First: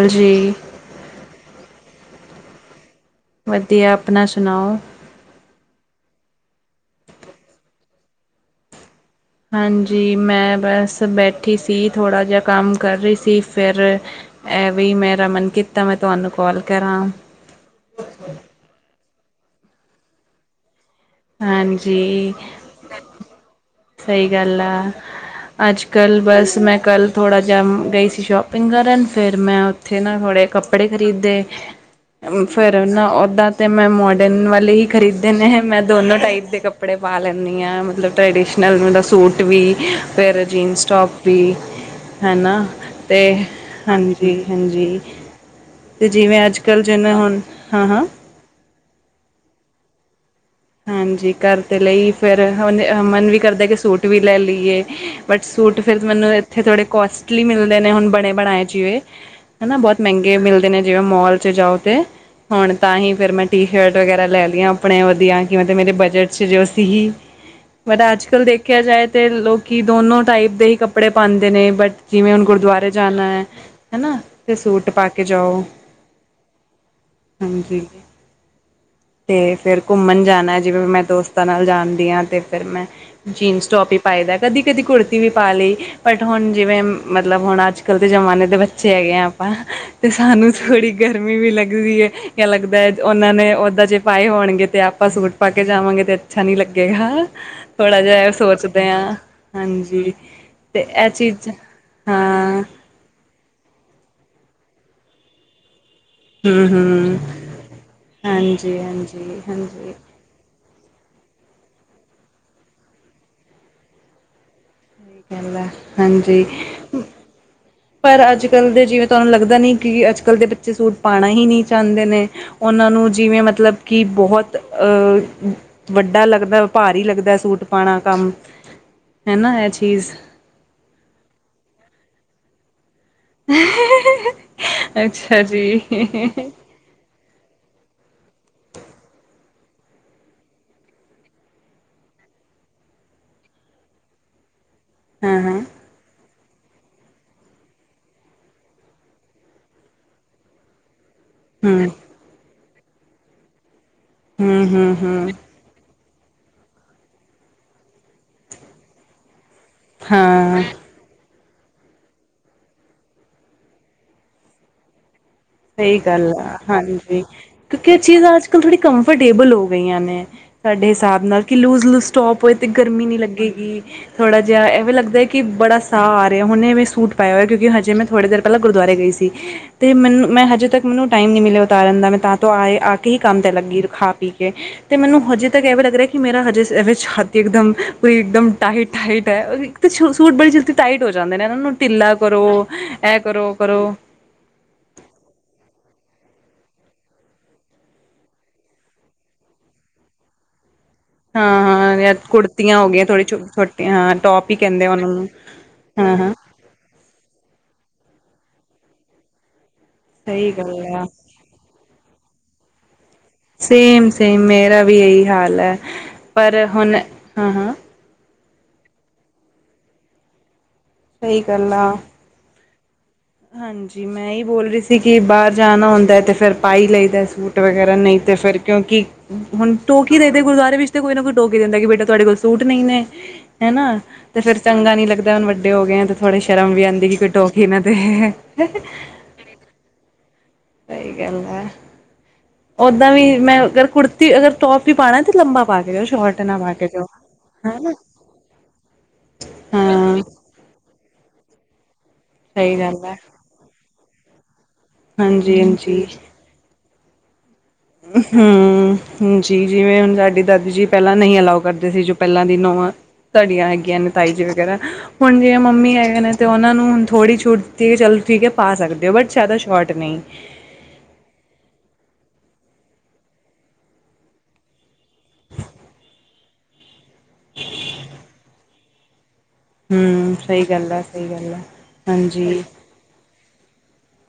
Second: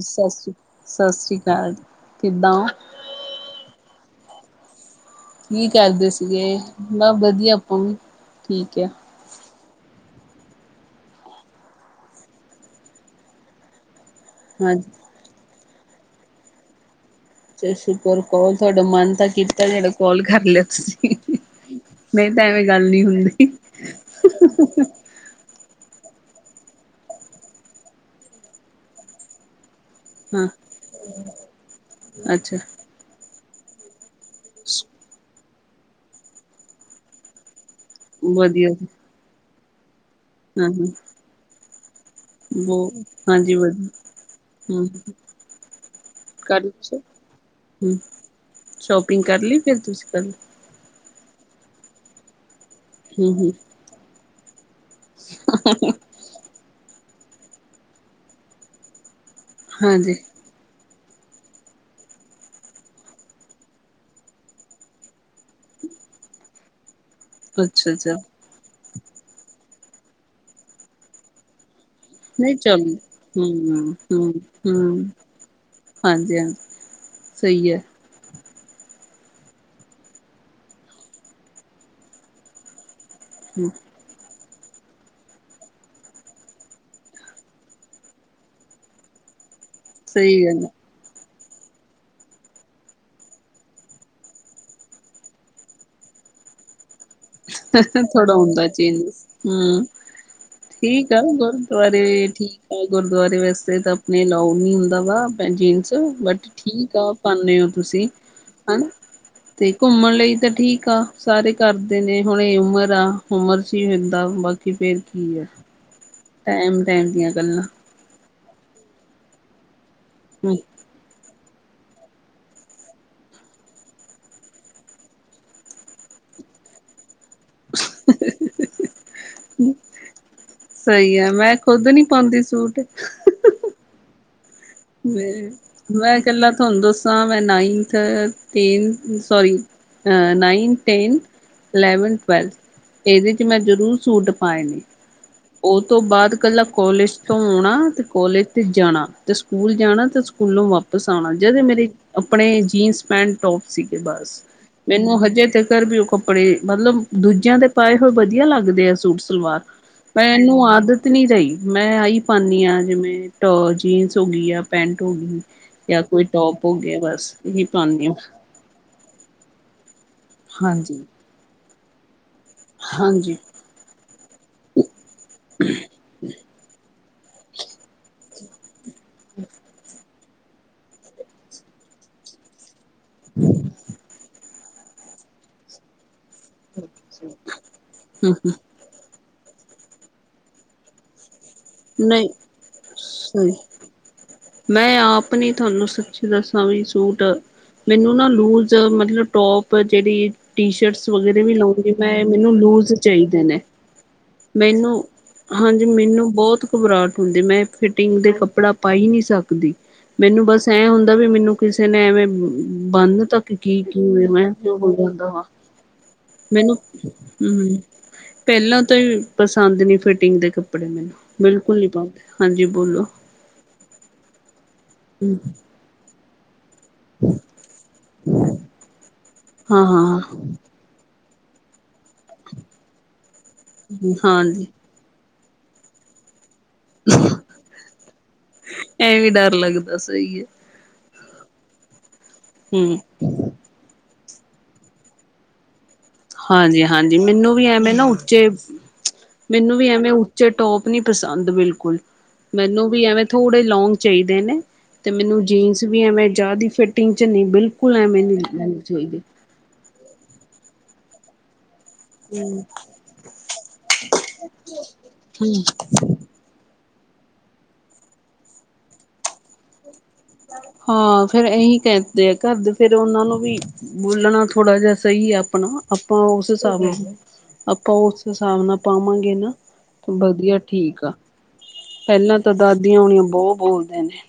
ਸਤਿ ਸ੍ਰੀ, ਸਤਿ ਸ਼੍ਰੀ ਅਕਾਲ ਕਿੱਦਾਂ ਹੋ? ਵਧੀਆ ਆਪਣਾ ਸੁਣਾਓ। ਕਿ ਕਰਦੇ ਸੀਗੇ ਨਾ ਵਧੀਆ ਪੁ ਠੀਕ ਹੈ। ਹਾਂਜੀ, ਮੈਂ ਬਸ ਬੈਠੀ ਸੀ ਥੋੜਾ ਜਿਹਾ ਕੰਮ ਕਰ ਰਹੀ ਸੀ ਫਿਰ ਏ ਵੀ ਹਾਂਜੀ ਮੇਰਾ ਮਨ ਕੀਤਾ ਮੈਂ ਤੁਹਾਨੂੰ ਕੋਲ ਕਰਾਂ। ਚਲੋ ਸ਼ੁਕਰ ਕਓ, ਤੁਹਾਡਾ ਮਨ ਤਾਂ ਕੀਤਾ ਜੇੜਾ ਕੋਲ ਕਰ ਲਿਆ ਤੁਸੀਂ। ਨਹੀਂ ਹਾਂਜੀ, ਤਾਂ ਐਵੇਂ ਗੱਲ ਨਹੀਂ ਹੁੰਦੀ ਸਹੀ ਗੱਲ ਆ। ਅੱਜ-ਕੱਲ੍ਹ ਬਸ ਮੈਂ ਕੱਲ ਥੋੜ੍ਹਾ ਜਿਹਾ ਗਈ ਸੀ ਸ਼ੋਪਿੰਗ ਕਰਨ ਫਿਰ ਮੈਂ ਉੱਥੇ ਨਾ ਥੋੜ੍ਹੇ ਹਾਂ ਕੱਪੜੇ ਖਰੀਦੇ ਅੱਛਾ ਫਿਰ ਨਾ ੳਦਾਂ ਤੇ ਮੈਂ ਮੋਡਰਨ ਵਾਲੇ ਹੀ ਖਰੀਦੇ ਨੇ ਮੈਂ ਦੋਨੋ ਟਾਈਪ ਦੇ ਕੱਪੜੇ ਪਾ ਲੈਂਨੀ ਹਾਂ ਮਤਲਬ ਵਧੀਆ ਟਰੈਡੀਸ਼ਨਲ ਮਤਲਬ ਸੂਟ ਵੀ ਫਿਰ ਹਾਂ ਜੀਨਸ ਹਾਂ ਟੋਪ ਵੀ। ਹੈਨਾ ਬਹੁ ਤੇ ਹਾਂਜੀ ਵਧੀਆ ਹਮ ਹਾਂਜੀ-ਹਾਂਜੀ। ਤੇ ਜਿਵੇਂ ਕਰ ਅੱਜ-ਕਲ ਜਿਨੇ ਹੁਣ ਹਮ ਹਾਂ-ਹਾਂ। ਸ਼ੋਪਿੰਗ ਕਰ ਲਈ ਫਿਰ ਤੁਸੀਂ ਕੱਲ। ਹਾਂਜੀ, ਕਰ ਤੇ ਲਈ, ਫਿਰ ਹੁਣ ਮਨ ਹਮ ਵੀ ਹਮ ਕਰਦਾ ਕਿ ਸੂਟ ਵੀ ਲੈ ਲਈਏ। ਬਟ ਸੂਟ ਫਿਰ ਮੈਨੂੰ ਇੱਥੇ ਥੋੜੇ ਕੋਸਟਲੀ ਮਿਲਦੇ ਨੇ ਹੁਣ ਬਣੇ-ਬਣਾਏ ਜਿਵੇਂ ਹਨਾ ਬਹੁਤ ਹਾਂਜੀ ਮਹਿੰਗੇ ਮਿਲਦੇ ਨੇ ਜਿਵੇਂ ਮੋਲ ਚ ਜਾਓ ਤੇ, ਹੁਣ ਤਾਂ ਹੀ ਫਿਰ ਮੈਂ ਟੀ ਸ਼ਰਟ ਵਗੈਰਾ ਲੈ ਲਈਆਂ ਆਪਣੇ ਵਧੀਆ। ਜਿਵੇਂ ਤੇ ਮੇਰੇ ਬਜਟ ਚ ਜੋ ਸੀ ਅੱਛਾ ਬਟ ਅੱਛਾ ਅੱਜ-ਕੱਲ ਦੇਖ ਦੇਖਿਆ ਜਾਏ ਤਾਂ ਲੋਕੀ ਦੋਨੋਂ ਟਾਈਪ ਦੇ ਹੀ ਕੱਪੜੇ ਪਾਉਂਦੇ ਨੇ ਬਟ ਜਿਵੇਂ ਹੁਣ ਨਹੀਂ ਚੱਲ ਗੁਰਦੁਆਰੇ ਜਾਣਾ ਏ ਹਮ ਹਨਾ ਹਮ ਤੇ ਸੂਟ ਹਮ ਪਾ ਕੇ ਜਾਓ। ਹਾਂਜੀ ਹਾਂਜੀ ਸਹੀ ਹੈ ਹਾਂਜੀ। ਤੇ ਫਿਰ ਘੁੰਮਣ ਜਾਣਾ ਜਿਵੇਂ ਮੈਂ ਦੋਸਤਾਂ ਨਾਲ ਜਾਣਦੀ ਹਾਂ ਤੇ ਫਿਰ ਮੈਂ ਹਮ ਜੀਨਸ ਟੋਪ ਹੀ ਪਾਏ ਦਾ ਕਦੀ-ਕਦੀ ਕੁੜਤੀ ਵੀ ਪਾ ਲਈ ਬਟ ਹੁਣ ਜਿਵੇਂ ਮਤਲਬ ਹੁਣ ਅੱਜ-ਕੱਲ੍ਹ ਦੇ ਜ਼ਮਾਨੇ ਦੇ ਬੱਚੇ ਹੈਗੇ ਆ। ਤੇ ਸਹੀ ਸਾਨੂੰ ਗੱਲ ਥੋੜੀ ਗਰਮੀ ਵੀ ਲੱਗਦੀ ਏ ਯਾ ਲੱਗਦਾ ਹੈ, ਉਹਨਾਂ ਨੇ ਓਦਾਂ ਜੇ ਪਾਏ ਹੋਣਗੇ ਤੇ ਆਪਾਂ ਸੂਟ ਪਾਕੇ ਜਾਵਾਂਗੇ ਤੇ ਅੱਛਾ ਨੀ ਲੱਗੇਗਾ। ਥੋੜਾ ਹੈ ਜਿਹਾ ਏ ਹੁੰਦਾ ਸੋਚਦੇ ਹਾਂ। ਚੇਂਜਸ ਹਮ ਹਾਂਜੀ ਤੇ ਏ ਠੀਕ ਆ ਚੀਜ਼ ਗੁਰਦੁਆਰੇ ਹਾਂ। ਠੀਕ ਆ ਗੁਰਦੁਆਰੇ ਵਾਸਤੇ ਤਾਂ ਅਪਨੇ ਅਲਾਊ ਨੀ ਹੁੰਦਾ ਵਾ ਜੀਨਸ ਬਟ ਹਮ ਠੀਕ ਆ ਹਮ ਪਾਨੇ ੳ ਤੁਸੀਂ ਹਾਂਜੀ ਹਨਾ ਹਾਂਜੀ ਹਾਂਜੀ ਤੇ ਸਹੀ ਘੁੰਮਣ ਲਈ ਤਾਂ ਠੀਕ ਆ। ਸਾਰੇ ਕਰਦੇ ਨੇ ਹੁਣ ਇਹ ਉਮਰ ਆ, ਉਮਰ ਸੀ ਹੁੰਦਾ ਬਾਕੀ ਫੇਰ ਕੀ ਆ ਗੱਲ ਏ। ਟਾਈਮ ਟਾਈਮ ਦੀਆਂ ਗੱਲਾਂ। ਪਰ ਅੱਜ-ਕੱਲ ਦੇ ਜਿਵੇਂ ਤੁਹਾਨੂੰ ਲੱਗਦਾ ਨੀ ਕਿ ਅੱਜ ਕੱਲ੍ਹ ਦੇ ਬੱਚੇ ਸੂਟ ਪਾਣਾ ਹੀ ਨਹੀਂ ਚਾਹੁੰਦੇ ਨੇ। ਉਹਨਾਂ ਨੂੰ ਜਿਵੇਂ ਮਤਲਬ ਕਿ ਬੋਹਤ ਅ ਵੱਡਾ ਲੱਗਦਾ ਭਾਰੀ ਲੱਗਦਾ ਸੂਟ ਪਾਣਾ ਕੰਮ ਹੈਨਾ ਇਹ ਚੀਜ਼ ਸਹੀ ਹੈ ਮੈਂ ਖੁੱਦ ਨੀ ਪਾਂਦੀ ਸੂਟ ਅੱਛਾ ਜੀ ਮੈਂ ਇਕਲਾ ਤੁਹਾਨੂੰ ਦੱਸ [unintelligible] [unintelligible] ਇਲੈਂਵਥ, ਟਵੈਲਥ ਇਹਦੇ ਚ ਮੈਂ ਜ਼ਰੂਰ ਸੂਟ ਪਾਏ ਨੇ। ਹਾਂ-ਹਾਂ। ਉਹ ਤੋਂ ਬਾਅਦ ਕੱਲਾ ਕੋਲਿਜ ਤੋਂ ਆਉਣਾ ਤੇ ਕੋਲਿਜ ਤੇ ਜਾਣਾ ਤੇ ਸ ਸਕੂਲ ਜਾਣਾ ਤੇ ਸਕੂਲੋਂ ਵਾਪਿਸ ਆਣਾ। ਜਦੇ ਹਮ ਮੇਰੇ ਅਪਣੇ ਜੀਨਸ ਪੈਂਟ ਟੋਪ ਸੀਗੇ ਬੱਸ ਹਮ ਹਮ ਮੈਨੂੰ ਹਮ ਹਜੇ ਤੱਕਰ ਵੀ ਉਹ ਕੱਪ ਕੱਪੜੇ ਮਤਲਬ ਦੂਜਿਆਂ ਦੇ ਪਾਏ ਹੋਏ ਵਧੀਆ ਲੱਗਦੇ ਆ ਸੂਟ ਸਲਵਾਰ ਹਾਂ ਮੈਂਨੂੰ ਆਦ ਤ ਨਹੀਂ ਰਹੀ ਮੈਂ ਆਹੀ ਪਾਨੀ ਆ ਜਿਵੇਂ ਟੋ ਜੀਨਸ ਹੋ ਗਈ ਆ ਪੈਂਟ ਹੋ ਗਈ। ਸਹੀ ਜਾਂ ਕੋਈ ਗੱਲ ਆ। ਟੋਪ ਹੋ ਹਾਂਜੀ ਗਿਆ ਬਸ ਇਹੀ ਕਿਉਂਕਿ ਇਹ ਪਾਉਂਦੀ ਹਾਂ ਚੀਜ਼ ਅੱਜ ਥੋੜੀ ਕੰਫਰਟੇਬਲ ਹੋ ਗਈਆਂ ਨੇ ਸਾਡੇ ਹਾਂਜੀ ਹਿਸਾਬ ਨਾਲ ਕਿ ਲੂਜ਼ ਲੂਜ਼ ਟੋਪ ਹੋਏ ਤੇ ਗਰਮੀ ਨੀ ਹਾਂਜੀ ਲੱਗੇਗੀ ਥੋੜ੍ਹਾ ਜਿਹਾ ਏਵੇ ਲੱਗਦਾ ਕਿ ਬੜਾ ਸਾਹ ਆ ਰਿਹਾ ਹੁਨੇ ਵੀ ਸੂਟ ਪਾਇਆ ਹੋਇਆ ਕਿਉਂਕਿ ਹਜੇ ਮੈਂ ਥੜ੍ਹੀ ਦੇਰ ਪਹਿਲਾਂ ਗੁਰਦੁਆਰੇ ਗਈ ਸੀ। ਤੇ ਮੈਨੂੰ ਮੈਂ ਹਜੇ ਤੱਕ ਮੈਨੂੰ ਟਾਈਮ ਨੀ ਮਿਲਿਆ ਉਤਾਰਨ ਦਾ ਮੈਂ ਤਾਂ ਤੋਂ ਆਏ ਆ ਹੀ ਕੰਮ ਤਾਂ ਲੱਗੀ ਖਾ ਪੀ ਕੇ ਤੇ ਮੈਨੂੰ ਹਜੇ ਤੱਕ ਐਵੇਂ ਲੱਗ ਰਿਹਾ ਕਿ ਮੇਰਾ ਹਜੇ ਐਵੇ ਛਾਤੀ ਇੱਕਦਮ ਪੂਰੀ ਹਮ ਇੱਕਦਮ ਟਾਈਟ-ਟਾਈਟ ਇੱਕ ਤੇ ਸੁ ਸੂਟ ਬੜੀ ਜਲਦੀ ਟਾਈਟ ਹੋ ਜਾਂਦੇ ਨੇ ਇਹਨਾਂ ਨੂੰ ਢਿੱਲਾ ਨਹੀਂ ਕਰੋ ਇਹ ਕਰੋ- ਸਹੀ ੳਹ ਕਰੋ ਮੈਂ ਆਪ ਨੀ ਤੁਹਾਨੂੰ ਸੱਚੀ ਦੱਸਾਂ ਵੀ ਸੂਟ ਮੈਨੂੰ ਨਾ ਲੂਜ਼ ਮਤਲਬ ਟੋਪ ਜਿਹੜੀ ਟੀ ਸ਼ਰਟਸ ਵਗੈਰਾ ਵੀ ਹਾਂ ਲਉਂਗੀ ਹਾਂ ਜਾਂ ਮੈਂ ਮੈਨੂੰ ਕੁੜਤੀਆਂ ਹੋ ਲੂਜ਼ ਗਈਆਂ ਥੋੜੀ ਚਾਹੀਦੇ ਨੇ ਛੋਟੀਆਂ ਹਾਂ ਟੋਪ ਹੀ ਕਹਿੰਦੇ ਮੈਨੂੰ ਉਹਨਾਂ ਨੂੰ ਹਾਂਜੀ ਹਾਂ ਮੈਨੂੰ ਹਾਂ ਬੋਤ ਘਬਰਾਹਟ ਹੁੰਦੀ ਮੈਂ ਫਿਟਿੰਗ ਦੇ ਕੱਪੜਾ ਪਾ ਹੀ ਨੀ ਸਕਦੀ। ਮੈਨੂੰ ਸਹੀ ਬਸ ਗੱਲ ਐ ਆ ਹੁੰਦਾ ਵੀ ਮਿਨੂੰ ਕਿਸੇ ਨੇ ਐਵੇਂ ਬੰਨ ਤਾ ਕੀ-ਕੀ ਕਿੳ ਸੇਮ ਹੋਏ ਸੇਮ ਮੈਂ ਕਿਉਂ ਮੇਰਾ ਬੋਲ ਵੀ ਇਹੀ ਜਾਂਦਾ ਵਾ ਹਾਲ ਹੈ ਪਰ ਮੈਨੂੰ ਹੁਣ ਹੁ ਹਾਂ ਹਾਂ ਹੁ ਪਹਿਲਾਂ ਤੋਂ ਹੀ ਪਸੰਦ ਨੀ ਫਿਟਿੰਗ ਦੇ ਕੱਪੜੇ ਮੈਨੂੰ ਸਹੀ ਗੱਲ ਬਿਲਕੁਲ ਨੀ ਆ ਪਾਂਦੀ ਹਾਂਜੀ ਬੋਲੋ। ਹਾਂਜੀ ਮੈਂ ਹੀ ਬੋਲ ਰਹੀ ਸੀ ਕਿ ਬਾਹਰ ਜਾਣਾ ਹੁੰਦਾ ਤੇ ਫੇਰ ਪਾਈ ਲਈਦ ਸੂਟ ਵਗੈਰਾ ਨਹੀਂ ਤੇ ਫਿਰ ਕਿਉਂਕਿ ਹੁਣ ਹਾਂ ਟੋਕ ਹੀ ਹਾਂ [unintelligible] ਗੁਰਦੁਆਰੇ ਵਿੱਚ [unintelligible] ਤੇ ਕੋਈ ਨਾ ਕੋਈ ਟੋਕ ਹੀ ਦੇਂਦਾ ਕਿ ਬੇਟਾ ਤੁਹਾਡੇ ਕੋਲ ਸੂਟ ਨਹੀਂ ਨੇ ਹੈਨਾ ਤੇ ਫੇਰ ਹਾਂਜੀ ਚੰਗਾ ਨੀ ਲੱਗਦਾ ਹੁਣ ਵੱਡ ਵੱਡੇ ਹੋ ਗਏ ਆ ਤੇ ਥੋੜੇ ਸ਼ਰਮ ਵੀ ਆਂਦੀ ਕਿ ਕੋਈ ਟੋਕ ਈ ਨਾ ਦੇ ਵੀ ਡਰ ਲੱਗਦਾ ਸਹੀ ਹੈ। ਸਹੀ ਗੱਲ ਹੈ। ਹਮ ਓਦਾਂ ਵੀ ਮੈਂ ਅਗਰ ਕੁੜ ਤੇ ਅਗਰ ਟੋਪ ਵੀ ਪਾਣਾ ਤੇ ਲੰਬਾ ਪਾ ਕੇ ਜਾ ਹਾਂਜੀ ਹਾਂਜੀ ਮੈਨੂੰ ਵੀ ਐਵੇਂ ਨਾ ਉੱਚੇ ਮੈਨੂੰ ਵੀ ਐਵੇਂ ਹਾਂ ਉੱਚੇ ਟੋਪ ਨੀ ਪਸੰਦ ਬਿਲਕੁਲ ਸਹੀ ਮੈਨੂੰ ਗੱਲ ਵੀ ਹੈ ਐਵੇਂ ਥੋੜੇ ਲੋਂਗ ਚਾਹੀਦੇ ਨੇ। ਤੇ ਮੈਨੂੰ ਜੀਨਸ ਵੀ ਹਾਂਜੀ-ਹਾਂਜੀ। ਐਵੇਂ ਜੇਦੀ ਫਿਟਿੰਗ ਚ ਨਹੀਂ ਬਿਲਕੁਲ ਐਵੇਂ ਨਹੀ ਚਾਹੀਦੀ। ਹੂੰ ਜੀ ਜਿਵੇਂ ਹੁਣ ਸਾਡੀ ਦਾਦੀ ਜੀ ਪੈਲਾਂ ਨਈਂ ਅਲਾਓ ਕਰਦੇ ਸੀ ਜੋ ਪੈਲਾਂ ਦੀ ਨੋਵਾਂ ਧੜੀਆਂ ਹੈਗੀਆਂ ਨੇ ਤਾਈ ਜੀ ਵਗੈਰਾ, ਹੁਣ ਜਿਂ ਮੰਮੀ ਹੈਗੇ ਨੇ ਤੇ ਓਨਾਂ ਨੂੰ ਹੁਣ ਥੋੜ੍ਹੀ ਛੂਟ ਦੇਤੀ ਕਿ ਠੀਕਐ ਪਾ ਸਕਦੇ ਓ ਬਟ, ਜਾਦਾ ਸ਼ੋਰਟ ਨਈਂ। ਹਾਂ, ਫੇਰ ਏਹੀ ਕੈਂਦੇ ਆ ਘਰ ਦੇ ਫੇਰ ਓਨਾਂ ਨੂੰ ਵੀ ਬੋਲਣਾ ਥੋੜਾ ਜੇਆ ਸਈ ਐ, ਆਪਣਾ ਆਪਾਂ ਓਸ ਹਿਸਾਬ ਨਾਲ ਆਪਾਂ ਓਸ ਹਿਸਾਬ ਨਾਲ ਪਾਵਾਂਗੇ ਨਾ। ਹੂੰ ਵਧੀਆ ਸਹੀ ਗੱਲ ਠੀਕ ਆ, ਸਹੀ ਗੱਲ ਆ ਪਪੈਲਾਂ ਤਾਂ ਹਾਂਜੀ ਦਾਦੀਆਂ ਹੋਣੀਆਂ ਬਹੁਤ ਬੋਲਦੇ ਨੇ।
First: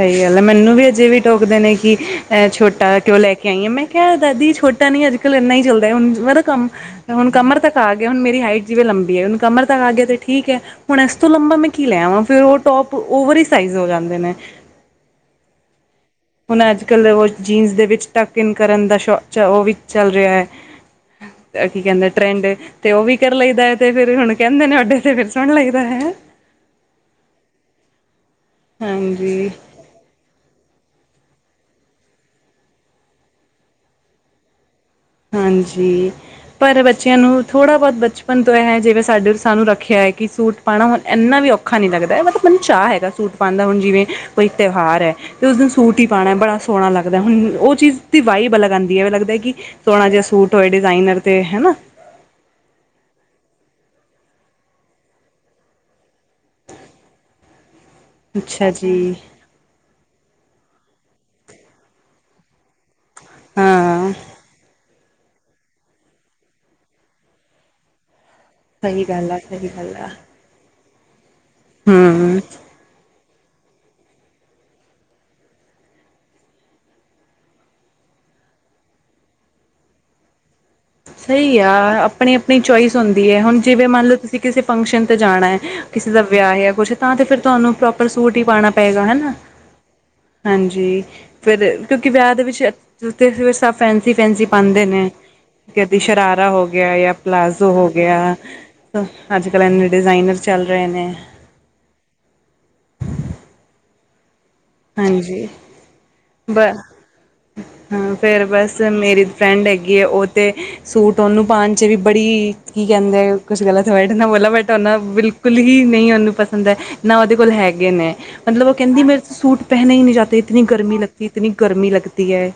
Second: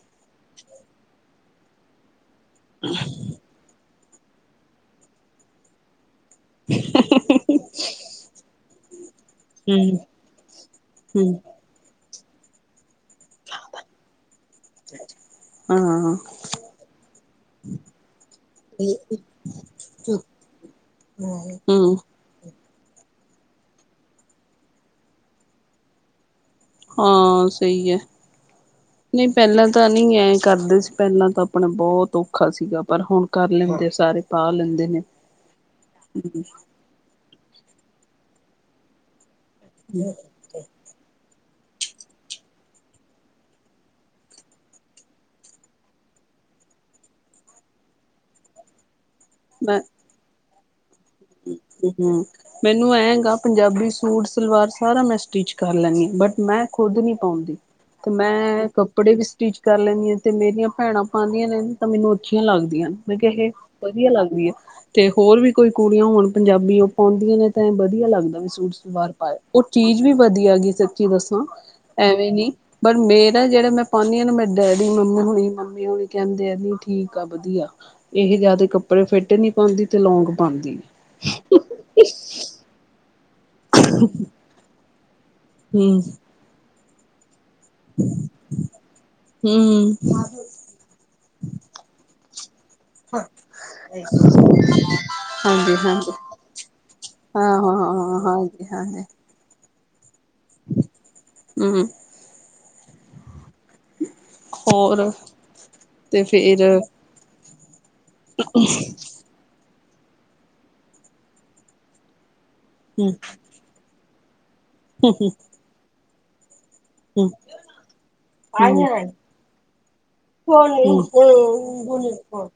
ਸਈਂ ਗੱਲ ਐ, ਮੈਨੂੰ ਵੀ ਅਜੇ ਵੀ ਟੋਕਦੇ ਨੇ ਕਿ ਅ ਛੋਟਾ ਕਯੋ ਲੈ ਕੇ ਲੈ ਕੇ ਆਈ ਏ, ਮੈਂ ਕੇਆ ਦਾਦੀ ਛੋਟਾ ਨੀ ਅੱਜ-ਕੱਲ ਇੰਨਾ ਹੀ ਚਲਦਾ ਹੁਣ। ਮਰ ਕਮ ਹੁਣ ਕਮਰ ਤੱਕ ਆ ਗਯਾ ਹੁਣ, ਮੇਰੀ ਹਾਈਟ ਜਿਵੇਂ ਲੰਬੀ ਐ - ਕਮਰ ਤੱਕ ਆ ਹਮ ਗਿਆ ਤੇ ਠੀਕੈ ਹੁਣ, ਇਸ ਤੋਂ ਹਮ ਲੰਬਾ ਮੈਂ ਕੀ ਲੈ ਵਾਂ ਫੇਰ ਓ ਟੋਪ ਓਵਰ ਈਂ ਸਾਈਜ ਹੋ ਜਾਂਦੇ ਨੇ। ਹਾਂ। ਹੁਣ ਅੱਜ-ਕੱਲ ਓ ਜੀਨਸ ਦੇ ਵਿੱਚ ਟੱਕ-ਇਨ ਕਰਨ ਦਾ ਸ਼ੋ ਓ ਵੀ ਚੱਲ ਰਰੇਯਾ। ਹੂੰ। ਟਰੈਂਡ ਐ ਤੇ ਓ ਵੀ ਕਰ ਲਈ ਦੈ ਤੇ ਫੇਰ ਹੁਣ ਕੈਂਦੇ ਨੇ ਡੇ ਤੇ ਫੇਰ ਸੁਣ ਲੈਂਦੈ। ਹਾਂ ਸਈ ਐ ਨਈਂ ਹਾਂਜੀ ਪੈਲਾਂ ਤਾਂ ਨਈਂ ਐ ਕਰਦੇ ਸੀ ਪੈਲਾਂ ਤਾਂ ਆਪਣਾ ਬੋਤ ਔਖਾ ਸੀਗਾ ਪਰ ਹੁਣ, ਕਰ ਲੈਂਦੇ ਸਾਰੇ ਪਾ ਲੈਂਦੇ ਨੇ। ਹਾਂਜੀ, ਪਰ ਬੱਚੇਆਂ ਨੂੰ ਥੋੜਾ ਬੋਤ ਬਚਪਨ ਤੋਂ ਐ ਜਿਵੇਂ ਸਾਡੇ ਸਾਨੂੰ ਰੱਖਿਆ ਐ ਕਿ ਸੂਟ ਪਾਉਣਾ ਹੁਣ ਏਨਾ ਵੀ ਔਖਾ ਨਈਂ ਲੱਗਦਾ ਮਤਲਬ ਮੈਨੂੰ ਚਾਹਅ ਹੈਗਾ ਸੂਟ ਪਾਣ ਦਾ ਹੁਣ ਜਿਵੇਂ ਕੋਈ ਤਿਉਹਾਰ ਐ। ਤੇ ਉਸ ਦਿਨ ਸੂਟ ਹੀ ਪਾਣਾ ਬੜਾ ਸੋਣਾ ਲੱਗਦੈ ਹੁਣ, ਓ ਚੀਜ ਦੀ ਵਾਈਬ ਈਂ ਅਲਗ ਆਂਦੀ ਐ ਲੱਗਦਾ ਕਿ ਕਿ ਮੈਂ ਸੋਣਾ ਜੇਆ ਸੂਟ ਹੋਏ ਡਿਜ਼ਾਇਨਰ ਤੇ, ਹੈਨਾ। ਹੂੰ। ਮੈਨੂੰ ਐਂਗਾ ਪੰਜਾਬੀ ਸੂਟ, ਸਲਵਾਰ ਸਾਰਾ ਮੈਂ ਸਟਿਚ ਕਰ ਲੈਂਨੀ ਆਂ ਬਟ, ਮੈਂ ਖੁੱਦ ਨੀ ਪਾਂਦੀ। ਤੇ ਮੈਂ ਅੱਛਾ ਜੀ ਕੱਪੜੇ ਵੀ ਸਟੀਚ ਕਰ ਲੈਂਦੀਆਂ ਤੇ ਮੇਰੀਆਂ ਭੈਣਾਂ ਪਾਂਦੀਆਂ ਨੇ ਤਾਂ ਮੈਨੂੰ ਅੱਛੀਆਂ ਲੱਗਦੀਆਂ ਨੇ। ਮੈਂ ਕੇਆ ਏਹ ਵਧੀਆ ਹਾਂ ਲੱਗਦੀਆਂ, ਤੇ ਹੋਰ ਵੀ ਕੋਈ ਕੁੜੀਆਂ ਹੁਣ ਪੰਜਾਬੀ ਓ ਪਾਉਂਦੀਆਂ ਨੇ ਤਾਂ ਏ ਵਧੀਆ ਲੱਗਦਾ ਵੀ ਸੂਟ। ਸਹੀ ਵਾਰ ਗੱਲ ਪਾ, ਆ ਓ ਸਹੀ ਗੱਲ ਚੀਜ ਆ ਵੀ ਵਧੀਆ ਗੀ ਸੱਚੀ ਦੱਸਾਂ ਐਵੇਂ ਹਮ ਨੀ ਪਰ ਮੇਰਾ ਜੇੜਾ ਮੈਂ ਪਾਂਦੀ ਆਂ ਮੇ ਡੈਡੀ-ਮੰਮੀ ਹਣੀ ਮੰਮੀ ਹੋਣੀ ਕੈਂਦੇ ਆ ਨੀ ਠੀਕ ਆ ਵਧੀਆ। ਏਹ ਜਾਦਾ ਕੱਪੜੇ ਫਿੱਟ ਨੀ ਪਾਉਂਦੀ ਤੇ ਲੌਂਗ ਪਾਉਂਦੀ। ਸਈ ਆ ਅਪਨੀ-ਅਪਨੀ ਚੋਂਇਸ ਹੁੰਦੀ ਆਂ ਜਿਵੇਂ ਮੰਨ ਲਓ ਤੁਸੀਂ ਕਿਸੇ ਫੰਕਸ਼ਨ ਤੇ ਜਾਣਾਏ। ਹੂੰ ਕਿਸੇ ਦਾ ਵਿਯਾ ਏ ਕੁਛ ਤਾਂ ਤੇ ਫੇਰ ਤੁਆਨੂੰ ਪ੍ਰੋਪਰ ਸੂਟ ਹੀ ਪਾਣਾ ਪਏਗਾ, ਹਨਾ। [unintelligible] ਹਾਂਜੀ। ਫੇਰ ਕਿਉਂਕਿ ਵਿਯਾ ਦੇ ਵਿੱਚ ਸਭ ਫੈਂਸੀ-ਫੈਂਸੀ ਪਾਂਦੇ ਨੇ। ਹਾਂਜੀ ਕਦੀ ਹਾਂਜੀ ਸ਼ਰਾਰਾ ਹੋ ਗਯਾ ਜਾਂ ਹਾਂ ਪਲਾਜ਼ੋ ਹਾਂ ਹੋ ਹਾਂ ਗਯਾ। ਹਾਂਜੀ ਹਾਂਜੀ ਅੱਜ-ਕੱਲ ਏਨੇ ਡਿਜ਼ਾਇਨਰ ਚੱਲ ਰੇਨੇ। ਹੂੰ। ਹੋਰ ਹਾਂਜੀ ਤੇ ਬ ਫੇਰ ਹਮ ਹਾਂ, ਫੇਰ ਬਸ ਮੇਰੀ ਫਰੈਂਡ ਹੈਗੀਏ, ਓ ਤਾਂ ਸੂਟ ਓਨੂੰ ਪਾਉਣ 'ਚ ਵੀ ਬੜੀ ਕੀ ਕੈਂਦੇ ਕੁਛ ਗਲਤ ਹੋਏ ਤੇ ਬੋਲਾਂ ਬਟ ਓਨਾ ਬਿਲਕੁਲ ਹੀ ਨੀ ਓਨੂੰ ਪਸੰਦ ਐ। ਨਾ ਹਮ ਓਦੇ ਕੋਲ ਹੈਗੇ ਨੇ ਮਤਲਬ ਓ ਹਮ ਕੈਂਦੀ ਮੇਰੇ ਸੂਟ ਪੈਹਨੇ ਹੀ ਨਹੀਂ ਜਾਤੇ। ਤੇ ਇਤਨੀ ਗਰਮੀ ਲੱਗਤੀ ਇਤਨੀ ਗਰਮੀ ਲੱਗਤੀ ਐ।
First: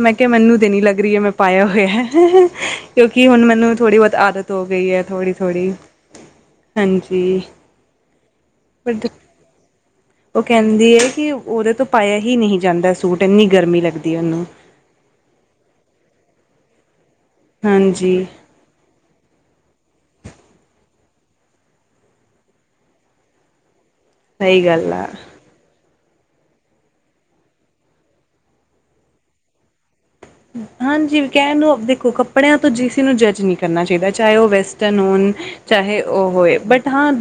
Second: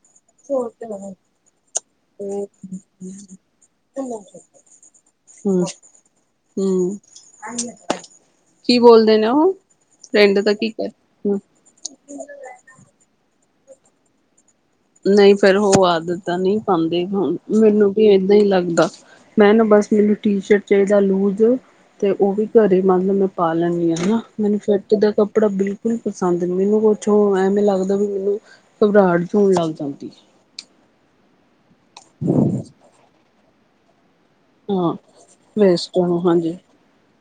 ਮੈਂ ਕੇਆ ਮੈਨੂੰ ਤੇ ਨਈਂ ਲੱਗ ਰੀ, ਮੈਂ ਪਾਯਾ ਹੋਯਾ। [unintelligible] ਕਿਉਂਕਿ ਹੁਣ ਮੈਨੂੰ ਥੋੜੀ ਬੋਤ ਆਦਤ ਹੋ ਗਈ ਐ, ਥੋੜੀ-ਥੋੜ੍ਹੀ। ਹਮ ਹਾਂਜੀ। ਕੀ [unintelligible] ਬੋਲਦੇ ਨੇ ਉਹ ਫਰੈਂਡ ਓ ਦਾ ਕੀ ਕੈਂਹਦੀ ਐ। ਤੇ ਕਰ ਓਦੇ ਤੋਂ ਪਾਇਆ ਹੀ ਨਹੀਂ ਜਾਂਦਾ ਸੂਟ। ਏਨੀਂ ਗਰਮੀ ਲੱਗਦੀ ਓਨੂੰ। ਨਈਂ ਫਿਰ ਹੋ ਆਦਤ ਤਾਂ ਨਈਂ ਪਾਂਦੇ ਹੋਣ ਮੈਨੂੰ ਵੀ ਹਾਂਜੀ ਏਦਾਂ ਈ ਲੱਗਦਾ। ਮੈਂ ਨਾਂ ਬਸ ਮੈਨੂੰ ਟੀ ਸ਼ਰਟ ਚਾਈਦਾ ਲੂਜ਼ ਤੇ ਓ ਵੀ ਘਰੇ ਮੰਨ ਲੋ ਮੈਂ ਪਾ ਲੈਨੀਂ ਆਂ, ਹਣਾਂ। ਮੈਨੂੰ ਸਹੀ ਗੱਲ ਫਿੱਟ ਆ ਦੇਖੋ। ਕੱਪੜਾ ਬਿਲਕੁਲ ਪਸੰਦ ਨੀਂ ਮੈਨੂੰ ਕੁਛ ਓ ਐਵੇਂ ਲੱਗਦਾ ਵੀ ਮੈਨੂੰ ਘਬਰਾਹਟ ਹੋਣ ਲੱਗ ਜਾਂਦੀ। ਹਾਂਜੀ, ਕੈਣ ਨੂੰ ਅ ਦੇਖੋ ਕੱਪੜਿਆਂ ਤੋਂ ਜਿਸੇ ਨੂੰ ਜੱਜ ਨ੍ਹੀਂ ਕਰਨਾ ਚਾਈਦਾ। ਚਾਏ ਓ ਹਾਂ। ਵੈਸਟਨ ਹੁਣ, ਚਾਹੇ ਵੇਸਟਰਨ ਓ ਹੋਏ। ਹਾਂਜੀ ਬਟ ਹਾਂ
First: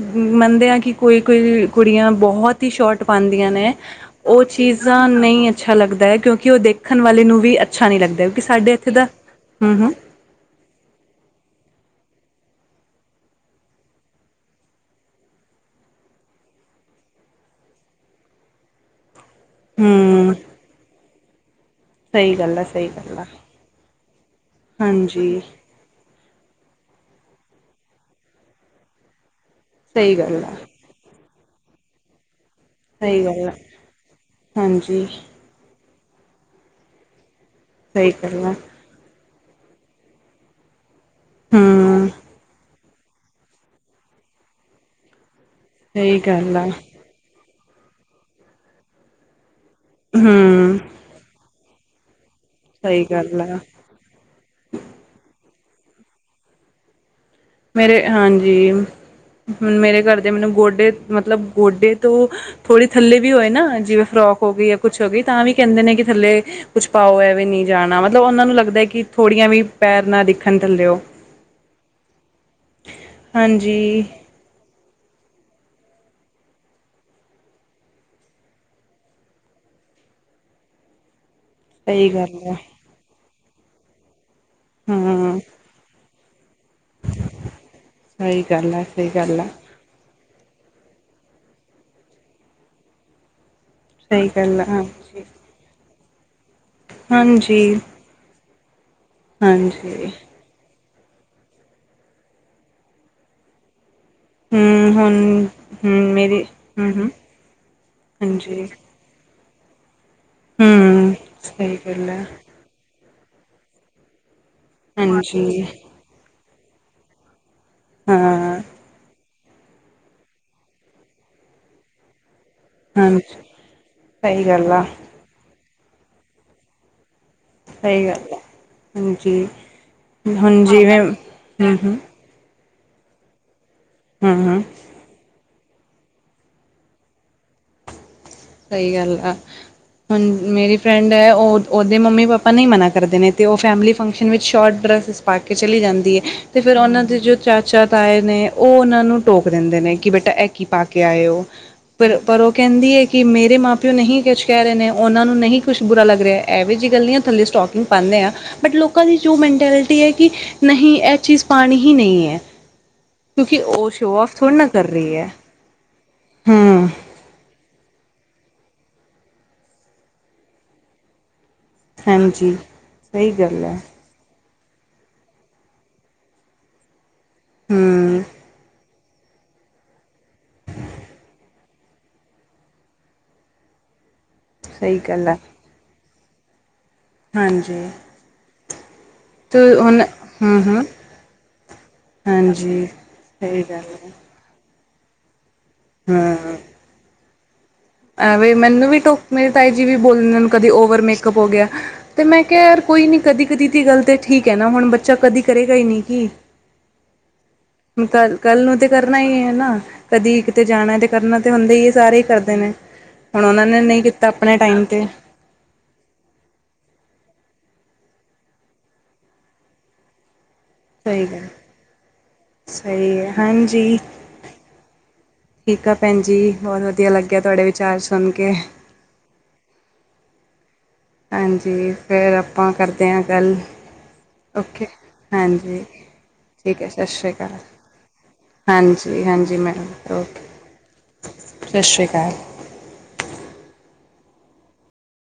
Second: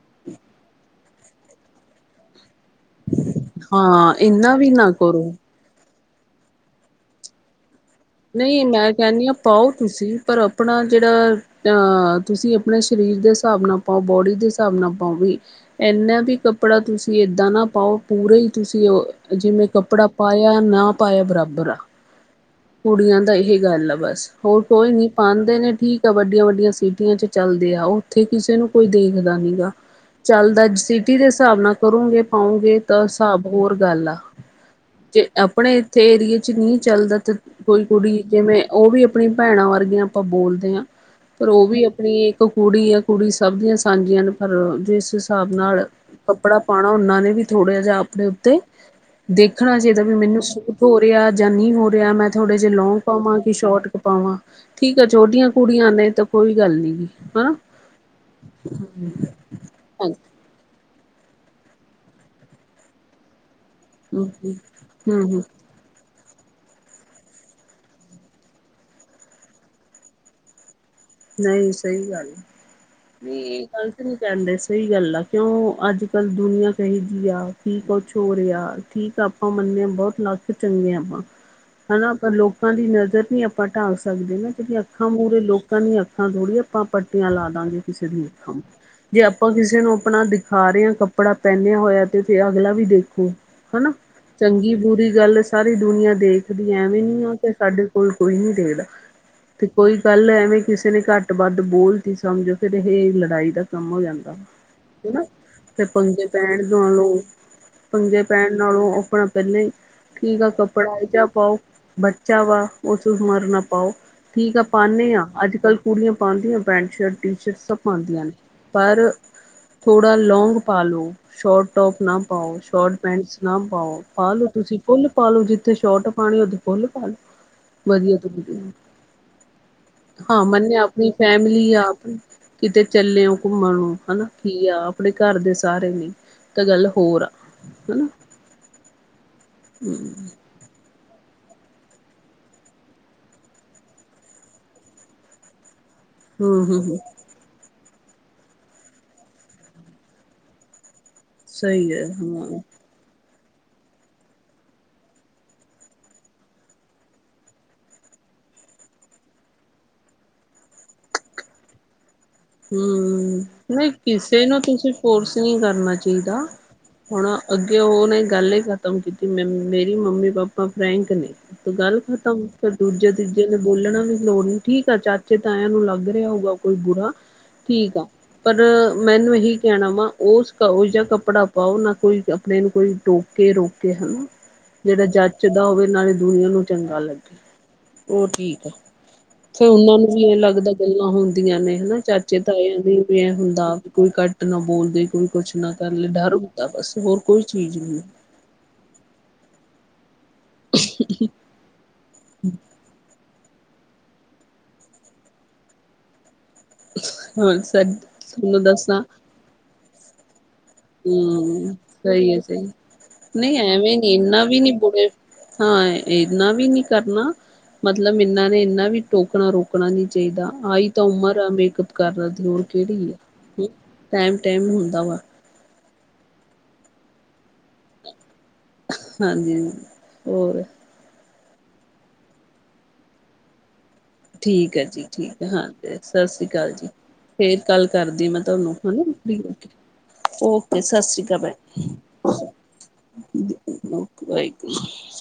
ਮੰਨਦੇ ਆਂ ਕਿ ਕੋਈ-ਕੋਈ ਕੁੜੀਆਂ ਬੋਹਤ ਈ ਸ਼ੋਟ ਪਾਂਦੀਆਂ ਨੇ, ਹਾਂ ਓ ਇੰਨਾ ਵੀ ਨਾ ਚੀਜ਼ਾਂ ਕਰੋ। ਨਈਂ ਏ ਅੱਛਾ ਲੱਗਦਾ ਐ ਕਿਉਂਕਿ ਓ ਦੇਖਣ ਵਾਲੇ ਨੂੰ ਵੀ ਅੱਛਾ ਨ੍ਹੀਂ ਲੱਗਦਾ। ਕਿਉਂਕਿ ਨਈਂ ਸਾਡੇ ਇੱਥੇ ਮੈਂ ਦਾ ਕੈੰਨੀ ਆਂ ਪਾਓ ਹਮ ਹਮ ਤੁਸੀਂ ਪਰ ਆਪਣਾ ਜੇੜਾ ਅਹ ਤੁਸੀਂ ਆਪਣੇ ਸਰੀਰ ਦੇ ਸਾਬ ਨਾਲ ਪਾਓ। ਬੋਡੀ ਦੇ ਸਾਬ ਨਾਲ ਪਾਓ ਵੀ। ਏਨਾਂ ਵੀ ਕੱਪੜਾ ਤੁਸੀਂ ਏਦਾਂ ਨਾ ਪਾਓ, ਪੂਰੇ ਈ ਤੁਸੀਂ ਓ ਜਿਵੇਂ ਕੱਪੜਾ ਪਾਇਆ, ਨਾਂ ਪਾਇਆ। ਬਰਾਬਰ ਆ। ਸਈ ਗੱਲ ਐ। ਕੁੜੀਆਂ ਦਾ ਇਹ ਗੱਲ ਆ ਬਸ। ਹੋਰ ਕੋਈ ਨੀਂ ਹਾਂਜੀ ਪਾਂਦੇ ਨੇ ਠੀਕ। ਵੱਡੀਆਂ-ਵੱਡੀਆਂ ਸਿਟੀਆਂ ਚ ਚੱਲਦੇ ਆ, ਓਥੇ ਕਿਸੇ ਨੂੰ ਕੋਈ ਦੇਖਦਾ ਨੀਂ ਗਾ। ਸਹੀ ਗੱਲ ਆ ਚੱਲਦਾ। ਸਿਟੀ ਦੇ ਸਾਬ ਨਾਲ ਕਰੋਂਗੇ, ਪਾਓਂਗੇ। ਤਾਂ ਸਹੀ ਸਾਬ ਗੱਲ ਆ ਹੋਰ ਗੱਲ ਆ। ਹਾਂਜੀ ਜੇ ਅਪ ਆਪਣੇ ਇੱਥੇ ਏਰੀਏ ਚ ਨਈਂ ਚੱਲਦਾ ਤੇ ਕੋਈ ਸਹੀ ਕੁੜੀ ਗੱਲ ਆ ਜਿਵੇਂ ਓ ਵੀ ਅਪਣੇ ਆਪਣੀ ਭੈਣਾਂ ਵਰਗੀਆਂ ਆਪਾਂ ਬੋਲਦੇ ਆ, ਪਰ ਓ ਵੀ ਹਮ ਆਪਣੀ ਇੱਕ ਕੁੜੀ ਆ। ਕੁੜੀ ਸਭ ਦੀਆਂ ਸਾਂਝੀਆਂ ਨੇ ਪਰ ਜਿਸ ਸਾਬ ਨਾਲ ਸਹੀ ਗੱਲ ਕੱਪੜਾ ਆ ਪਾਨਾਂ ਓਨਾਂ ਨੇ ਵੀ। ਥੋੜ੍ਹਾ ਜਿਆ ਆਪਣੇ ਉੱਤੇ। ਦੇਖਣਾ ਚਾਈਦਾ ਵੀ ਮੈਨੂੰ ਹਮ ਸੂਟ ਹੋ ਰਿਆ ਜਾਂ ਨਹੀਂ ਹੋ ਰਿਆ। ਮੈਂ ਥੋੜ੍ਹੇ ਜੇ ਲੋਂਗ ਸਹੀ ਪਾਵਾਂ ਗੱਲ ਕਿ ਆ ਸ਼ੋਰਟ ਕ ਪਾਵਾਂ। ਠੀਕ ਆ, ਛੋਟੀਆਂ ਕੁੜੀਆਂ ਨੇ ਤਾਂ ਕੋਈ ਗੱਲ ਨਈਂ। ਹਨਾਂ! ਮੇਰੇ ਹਾਂਜੀ, ਹੁਣ ਮੇਰੇ ਘਰ ਹਾਂਜੀ ਦੇ ਮੈਨੂੰ ਗੋਡੇ ਮਤਲਬ ਗੋਡੇ ਤੋਂ ਥੋੜੀ ਥੱਲੇ ਵੀ ਹੋਏ ਨਾਂ, ਜਿਵੇਂ ਹਮ ਫਰੋਕ ਹੋ ਗਈ ਜਾਂ ਕੁੱਛ ਹੋ ਹਮ ਗਈ ਹਮ ਹਮ ਤਾਂ ਵੀ ਕੈਂਦੇ ਨੇ ਕਿ ਥੱਲੇ ਕੁਛ ਪਾਓ ਐਵੇਂ ਨੀ ਜਾਣਾ। ਮਤਲਬ ਓਨਾਂ ਨੂੰ ਲੱਗਦਾ ਕੀ ਥੋੜੀਆਂ ਵੀ ਪੈਰ ਨਾਂ ਦਿਖਣ, ਥੱਲਿਓ। ਨਈਂ ਸਈ ਗੱਲ ਐ, ਨਈਂ ਗਲਤ ਹਾਂਜੀ ਨੀਂ ਕੈਂਦੇ ਸੀ। ਸਈ ਗੱਲ ਆ ਕਿਉਂ ਅੱਜ-ਕਲ ਦੁਨੀਆਂ ਕਿਹੋ ਜੀ ਆ, ਠੀਕ ਕੁਛ ਹੋ ਰਿਆ। ਠੀਕ ਅਪ ਅਮੰਨੇ ਬੋਤ ਲੱਖ ਚੰਗੇ ਆਂ ਆਪਾਂ। [inaudible] ਹਨਾਂ ਆਪਾਂ ਹੈ ਲੋਕਾਂ ਦੀ ਨਜ਼ਰ ਨੀਂ ਆਪਾਂ ਢਾਲ ਸਕਦੇ ਨਾਂ, ਜੇੜੀਆਂ ਅੱਖਾਂ ਹਾਂ ਮੂਹਰੇ ਲੋਕ ਆਪਣੀਆਂ ਅੱਖਾਂ ਥੋੜ੍ਹੀ ਆ ਆਪਾਂ ਪੱਟੀਆਂ ਲਾ ਦਾਂਗੇ ਕਿਸੇ ਦੀਆਂ ਸਹੀ ਅੱਖਾਂ ਨੂੰ। ਗੱਲ ਹੈ ਸਹੀ ਜੇ ਗੱਲ ਹੈ ਆਪਾਂ ਕਿਸੇ ਨੂੰ ਆਪਣਾ ਦ ਸਾਰਿਆਂ ਕੱਪੜਾ ਪਹਿਨਿਆਂ ਹੋਇਆ ਤੇ ਫਿਰ ਅਗਲਾ ਵੀ ਦੇਖੂ। ਹਨਾਂ, ਸਹੀ ਗੱਲ ਹੈ ਚੰਗੀ-ਬੁਰੀ ਹਾਂਜੀ ਗੱਲ ਸਾਰੀ ਦੁਨੀਆਂ ਦੇਖਦੀ ਐਵੇਂ ਨੀਂ ਆ ਕਿ ਹਾਂਜੀ ਸਾਡੇ ਕੋਲ ਕੋਈ ਨ੍ਹੀਂ ਦੇਖਦਾ ਤੇ ਕੋਈ ਹਾਂਜੀ ਪੈਲੇ ਐਵੇਂ ਕਿਸੇ ਨੇ ਘੱਟ-ਵੱਧ ਬੋਲਤੀ ਸਮਝੋ ਫਿਰ ਏਹ ਏ ਲੜਾਈ ਦਾ ਕੰਮ ਹੋ ਜਾਂਦਾ ਹਮ [unintelligible] ਹਨਾਂ! ਹੁਣ ਫਿਰ ਹਮ ਪੰਗੇ ਮੇਰੀ ਪੈਣ ਹਮ ਹਮ ਤੁਆਨੂੰ ਪੰਗੇੇ ਪੈਣ ਹਾਂਜੀ ਨਾਲੋਂ ਆਪਣਾ ਪੈਲਾਂ ਈ, ਠੀਕ ਆ ਕੱਪੜਾ ਆ ਹਮ ਜਿਆ ਪਾਓ। ਸਹੀ ਗੱਲ ਹੈ ਬੱਚਾ ਵਾ ਓਸ ਹੁਮਰ ਨਾਂ ਪਾਓ। ਠੀਕ ਆ ਪਾਨੇ ਆਂ, ਹਾਂਜੀ ਅੱਜ-ਕਲ ਕੁੜੀਆਂ ਪਾਂਦੀਆਂ ਪੈਂਟ ਸ਼ਰਟ, ਟੀ ਸ਼ਰਟਸ। [unintelligible] ਪਾਂਦੀਆਂ ਨੇ ਹਾਂ ਪਰ ਥੋੜਾ ਲੌਗ ਪਾ ਲਓ, ਸ਼ੋਰਟ ਟੋਪ ਨਾ ਪਾਓ। ਸ਼ੋਰਟ ਪੈਂਟਸ ਹਾਂਜੀ ਨਾ ਪਾਓ, ਪਾ ਲੋ ਸਹੀ ਗੱਲ ਤੁਸੀਂ ਆ ਫੁੱਲ ਪਾਲ ਲੋ ਜਿੱਥੇ ਸੋਰਟ ਪਾਨੀ ਉਥੇ ਫੁੱਲ ਪਾਲੋ। ਸਹੀ ਗੱਲ ਐ, ਹਾਂਜੀ। ਹਾਂ ਹੁਣ ਮੰਨਿਆਂ ਜਿਵੇਂ ਆਪਣੀ ਫੈਮਿਲੀ ਹੂੰ ਆ, ਹੂੰ ਕਿਤੇ ਚੱਲੇ ਓ ਘੁੰਮਣ ਹਨਾ ਹੂੰ ਹੂੰ ਯਾ। ਆਪਣੇ ਘਰ ਦੇ ਸਾਰੇ ਨੇ ਤਾਂ ਗੱਲ ਹੋਰ ਆ, ਹਨਾ। ਸਹੀ ਗੱਲ ਆ, ਹੁਣ ਮੇਰੀ ਫਰੈਡ ਏ, ਉਹ ਉਹਦੇ ਮੰਮੀ ਪਾਪਾ ਨਈ ਮਨਾ ਕਰਦੇ ਨੇ, ਤੇ ਉਹ ਫੈਮਿਲੀ ਫੰਕਸ਼ਨ ਵਿੱਚ ਸ਼ੋਰਟ ਡਰੈਸਿਸ ਪਾ ਕੇ ਚਲੀ ਜਾਂਦੀ ਐ। ਤੇ ਹੂੰ ਫਿਰ ਹੂੰ ਹੂੰ ਉਹਨਾਂ ਦੇ ਜੋ ਚਾਚਾ, ਤਾਏ ਨੇ ਉਹ ਉਹਨਾਂ ਨੂੰ ਟੋਕ ਦਿੰਦੇ ਨੇ ਕਿ ਬੇਟਾ ਐਹ ਕੀ ਪਾ ਕੇ ਆਏ ਓ। ਸਹੀ ਹੈ ਪਰ- ਪਰ ਉਹ ਹਾਂ ਕਹਿੰਦੀ ਏ ਕਿ ਮੇਰੇ ਮਾਂ ਪਿਓ ਨਹੀਂ ਕੁੱਛ ਕਹਿ ਰਹੇ ਨੇ, ਉਹਨਾਂ ਨੂੰ ਨਹੀਂ ਕੁੱਛ ਬੁਰਾ ਲੱਗ ਰਿਆ, ਐਹੋ ਜਿਹੀ ਗੱਲ ਨੀ ਆ ਥੱਲੇ ਸਟੋਕਿੰਗ ਪਾਦੇ ਆ। ਬਟ ਲੋਕਾਂ ਦੀ ਜੋ ਮੈਂਟੈਲਿਟੀ ਐ, ਕਿ ਨਹੀਂ ਐ ਚੀਜ਼ ਪਾਨੀ ਹੀ ਨਹੀਂ ਐ। ਹੂੰ, ਨਈ ਕਿਸੇ ਨੂੰ ਨਾ ਕਰ ਤੁਸੀਂ ਰਹੀ ਹੈ ਫੋਰਸ ਨੀਂ ਕਰਨਾ ਚਾਹ ਚਾਹੀਦਾ, ਹੂੰ ਹੁਣ ਅੱਗੇ ਉਹ ਨੇ ਗੱਲ ਇਹ ਖ਼ਤਮ ਕੀਤੀ, ਮ ਮੇਰੀ-ਮੰਮੀ ਪਾਪਾ ਫਰੈਂਕ ਨੇ। ਤੇ ਗੱਲ ਖ਼ਤਮ, ਹਾਂਜੀ ਫਿਰ ਦੂਜੇ ਸਹੀ ਤੀਜੇ ਨੇ ਗੱਲ ਹੈ ਬੋਲਣਾ ਵੀ ਲੋੜ ਨੀਂ ਠੀਕ ਆ ਚਾਚ ਚੇ-ਤਾਇਆ ਨੂੰ ਲੱਗ ਰਿਹਾ ਹੋਊਗਾ ਕੋਈ ਬੁਰਾ ਠੀਕ ਆ, ਹੂੰ ਪਰ ਮੈਨੂੰ ਇਹੀ ਕੈਣਾ ਵਾ ਓਸ‌ ਓਹੋ ਜਾ ਕੱਪੜਾ ਪਾਓ ਨਾ ਕੋਈ, ਆਪਣੇ ਨੂੰ ਕੋਈ ਟੋਕੇ ਰੋਕੇ ਹਨਾ। ਸਹੀ ਜਿਹੜਾ ਗੱਲ ਹੈ ਜੱਚਦਾ ਹੋਵੇ ਨਾਲੇ ਦੁਨੀਆਂ ਨੂੰ ਚੰਗਾ ਲੱਗੇ, ਹਾਂਜੀ ਉਹ ਠੀਕ ਐ। ਫਿਰ ਤੇ ਉਹਨਾਂ ਹੁਣ ਨੂੰ ਵੀ ਇਹ ਹੂੰ ਲੱਗਦਾ ਹੂੰ ਗੱਲਾਂ ਹੁੰਦੀਆਂ ਨੇ ਹਨਾ, ਚਾਚੇ ਚਾਚੇ ਤਾਇਆ ਨੂੰ ਹਾਂਜੀ ਵੀ ਐਹ ਸਹੀ ਹੁੰਦਾ ਗੱਲ ਵੀ ਕੋਈ ਹੈ ਘੱਟ ਨਾ ਬੋਲਦੇ, ਕੋਈ ਕੁਛ ਨਾ ਕਰ ਲੇ ਡਰ ਹੁੰਦਾ ਬਸ ਹੋਰ ਕੋਈ ਚੀਜ਼ ਨੀ। ਐਵੇ ਮੈਨੂੰ ਵੀ ਟੋਕ ਮੇਰੇ ਤਾਏ ਜੀ ਵੀ ਬੋਲਦੇ, ਕਦੇ ਓਵਰ ਮੇਕਅਪ ਹੋ ਗਿਆ ਤੇ ਮੈਂ ਕਿਹਾ ਯਾਰ ਕੋਈ ਨਹੀਂ ਕਦੀ -ਕਦੀ ਦੀ ਗੱਲ ਤੇ ਠੀਕ ਐ ਨਾ, ਹੁਣ ਬੱਚਾ ਕਦੀ ਕਰੇਗਾ ਹੀ ਨਹੀਂ ਕੀ। ਹੋਰ ਸ ਹੁਣ ਤਾਂ ਕੱਲ- ਕੱਲ ਤੁਹਾਨੂੰ ਨੂੰ ਤੇ ਦੱਸਾਂ ਕਰਨਾ ਈ ਐ ਨਾ। ਕਦੀ ਕਿਤੇ ਜਾਣਾ ਤੇ ਕਰਨਾ ਤਾਂ ਹਮ ਹੁੰਦਾ ਏ, ਸਾਰੇ ਈ ਸਹੀ ਹੈ ਕਰਦੇ ਸਹੀ ਨੇ। ਹੁਣ ਨਹੀਂ ਉਹਨਾਂ ਨੇ ਐਵੇਂ ਨੀ ਕੀਤਾ ਇਨਾਂ ਆਪਣੇ ਵੀ ਨੀ ਟਾਈਮ ਬੁੜ, ਤੇ ਹਾਂ ਇਨਾਂ ਵੀ ਨੀ ਕਰਨਾ। ਮਤਲਬ ਇਹਨਾਂ ਨੇ ਇੰਨਾ ਵੀ ਟੋਕਣਾ-ਰੋਕਣਾ ਨੀ ਚਾਹੀਦਾ, ਆਹੀ ਤਾਂ ਸਹੀ ਉਮਰ ਆ ਗੱਲ ਮੇਕਅਪ ਕਰਨ ਦੀ ਹੋਰ ਕਿਹੜੀ ਏਂ, ਸਹੀ ਹੈ ਹੂੰ ਹਾਂਜੀ ਟੈਮ- ਟੈਮ ਹੁੰਦਾ ਵਾ। ਠੀਕ ਆ ਭੈਣਜੀ, ਬਹੁਤ ਵਧੀਆ ਲੱਗਿਆ ਤੁਹਾਡੇ ਵਿਚਾਰ ਸੁਣ ਕੇ। ਹਾਂਜੀ- ਹਾਂਜੀ ਹੋਰ। ਹਾਂਜੀ, ਫੇਰ ਆਪਾਂ ਕਰਦੇ ਆ ਗੱਲ। ਠੀਕ ਆ ਓਕੇ ਜੀ ਠੀਕ ਆ ਹਾਂ, ਹਾਂਜੀ ਸ਼ਾਸ਼ਰੀ ਕਾਲ ਠੀਕ ਜੀ ਹੈ ਸਤਿ ਸ਼੍ਰੀ ਅਕਾਲ ਫੇਰ ਗੱਲ ਕਰਦੀ ਮੈਂ ਤੁਹਾਨੂੰ, ਹਾਂਜੀ ਹਨਾ ਹਾਂਜੀ ਮੈਡਮ ਓਕੇ ਸ਼ਾਸ਼ਰੀ ਕਾਲ ਸਤਿ ਭੈਣਜੀ ਸ਼੍ਰੀ ਅਕਾਲ [unintelligible]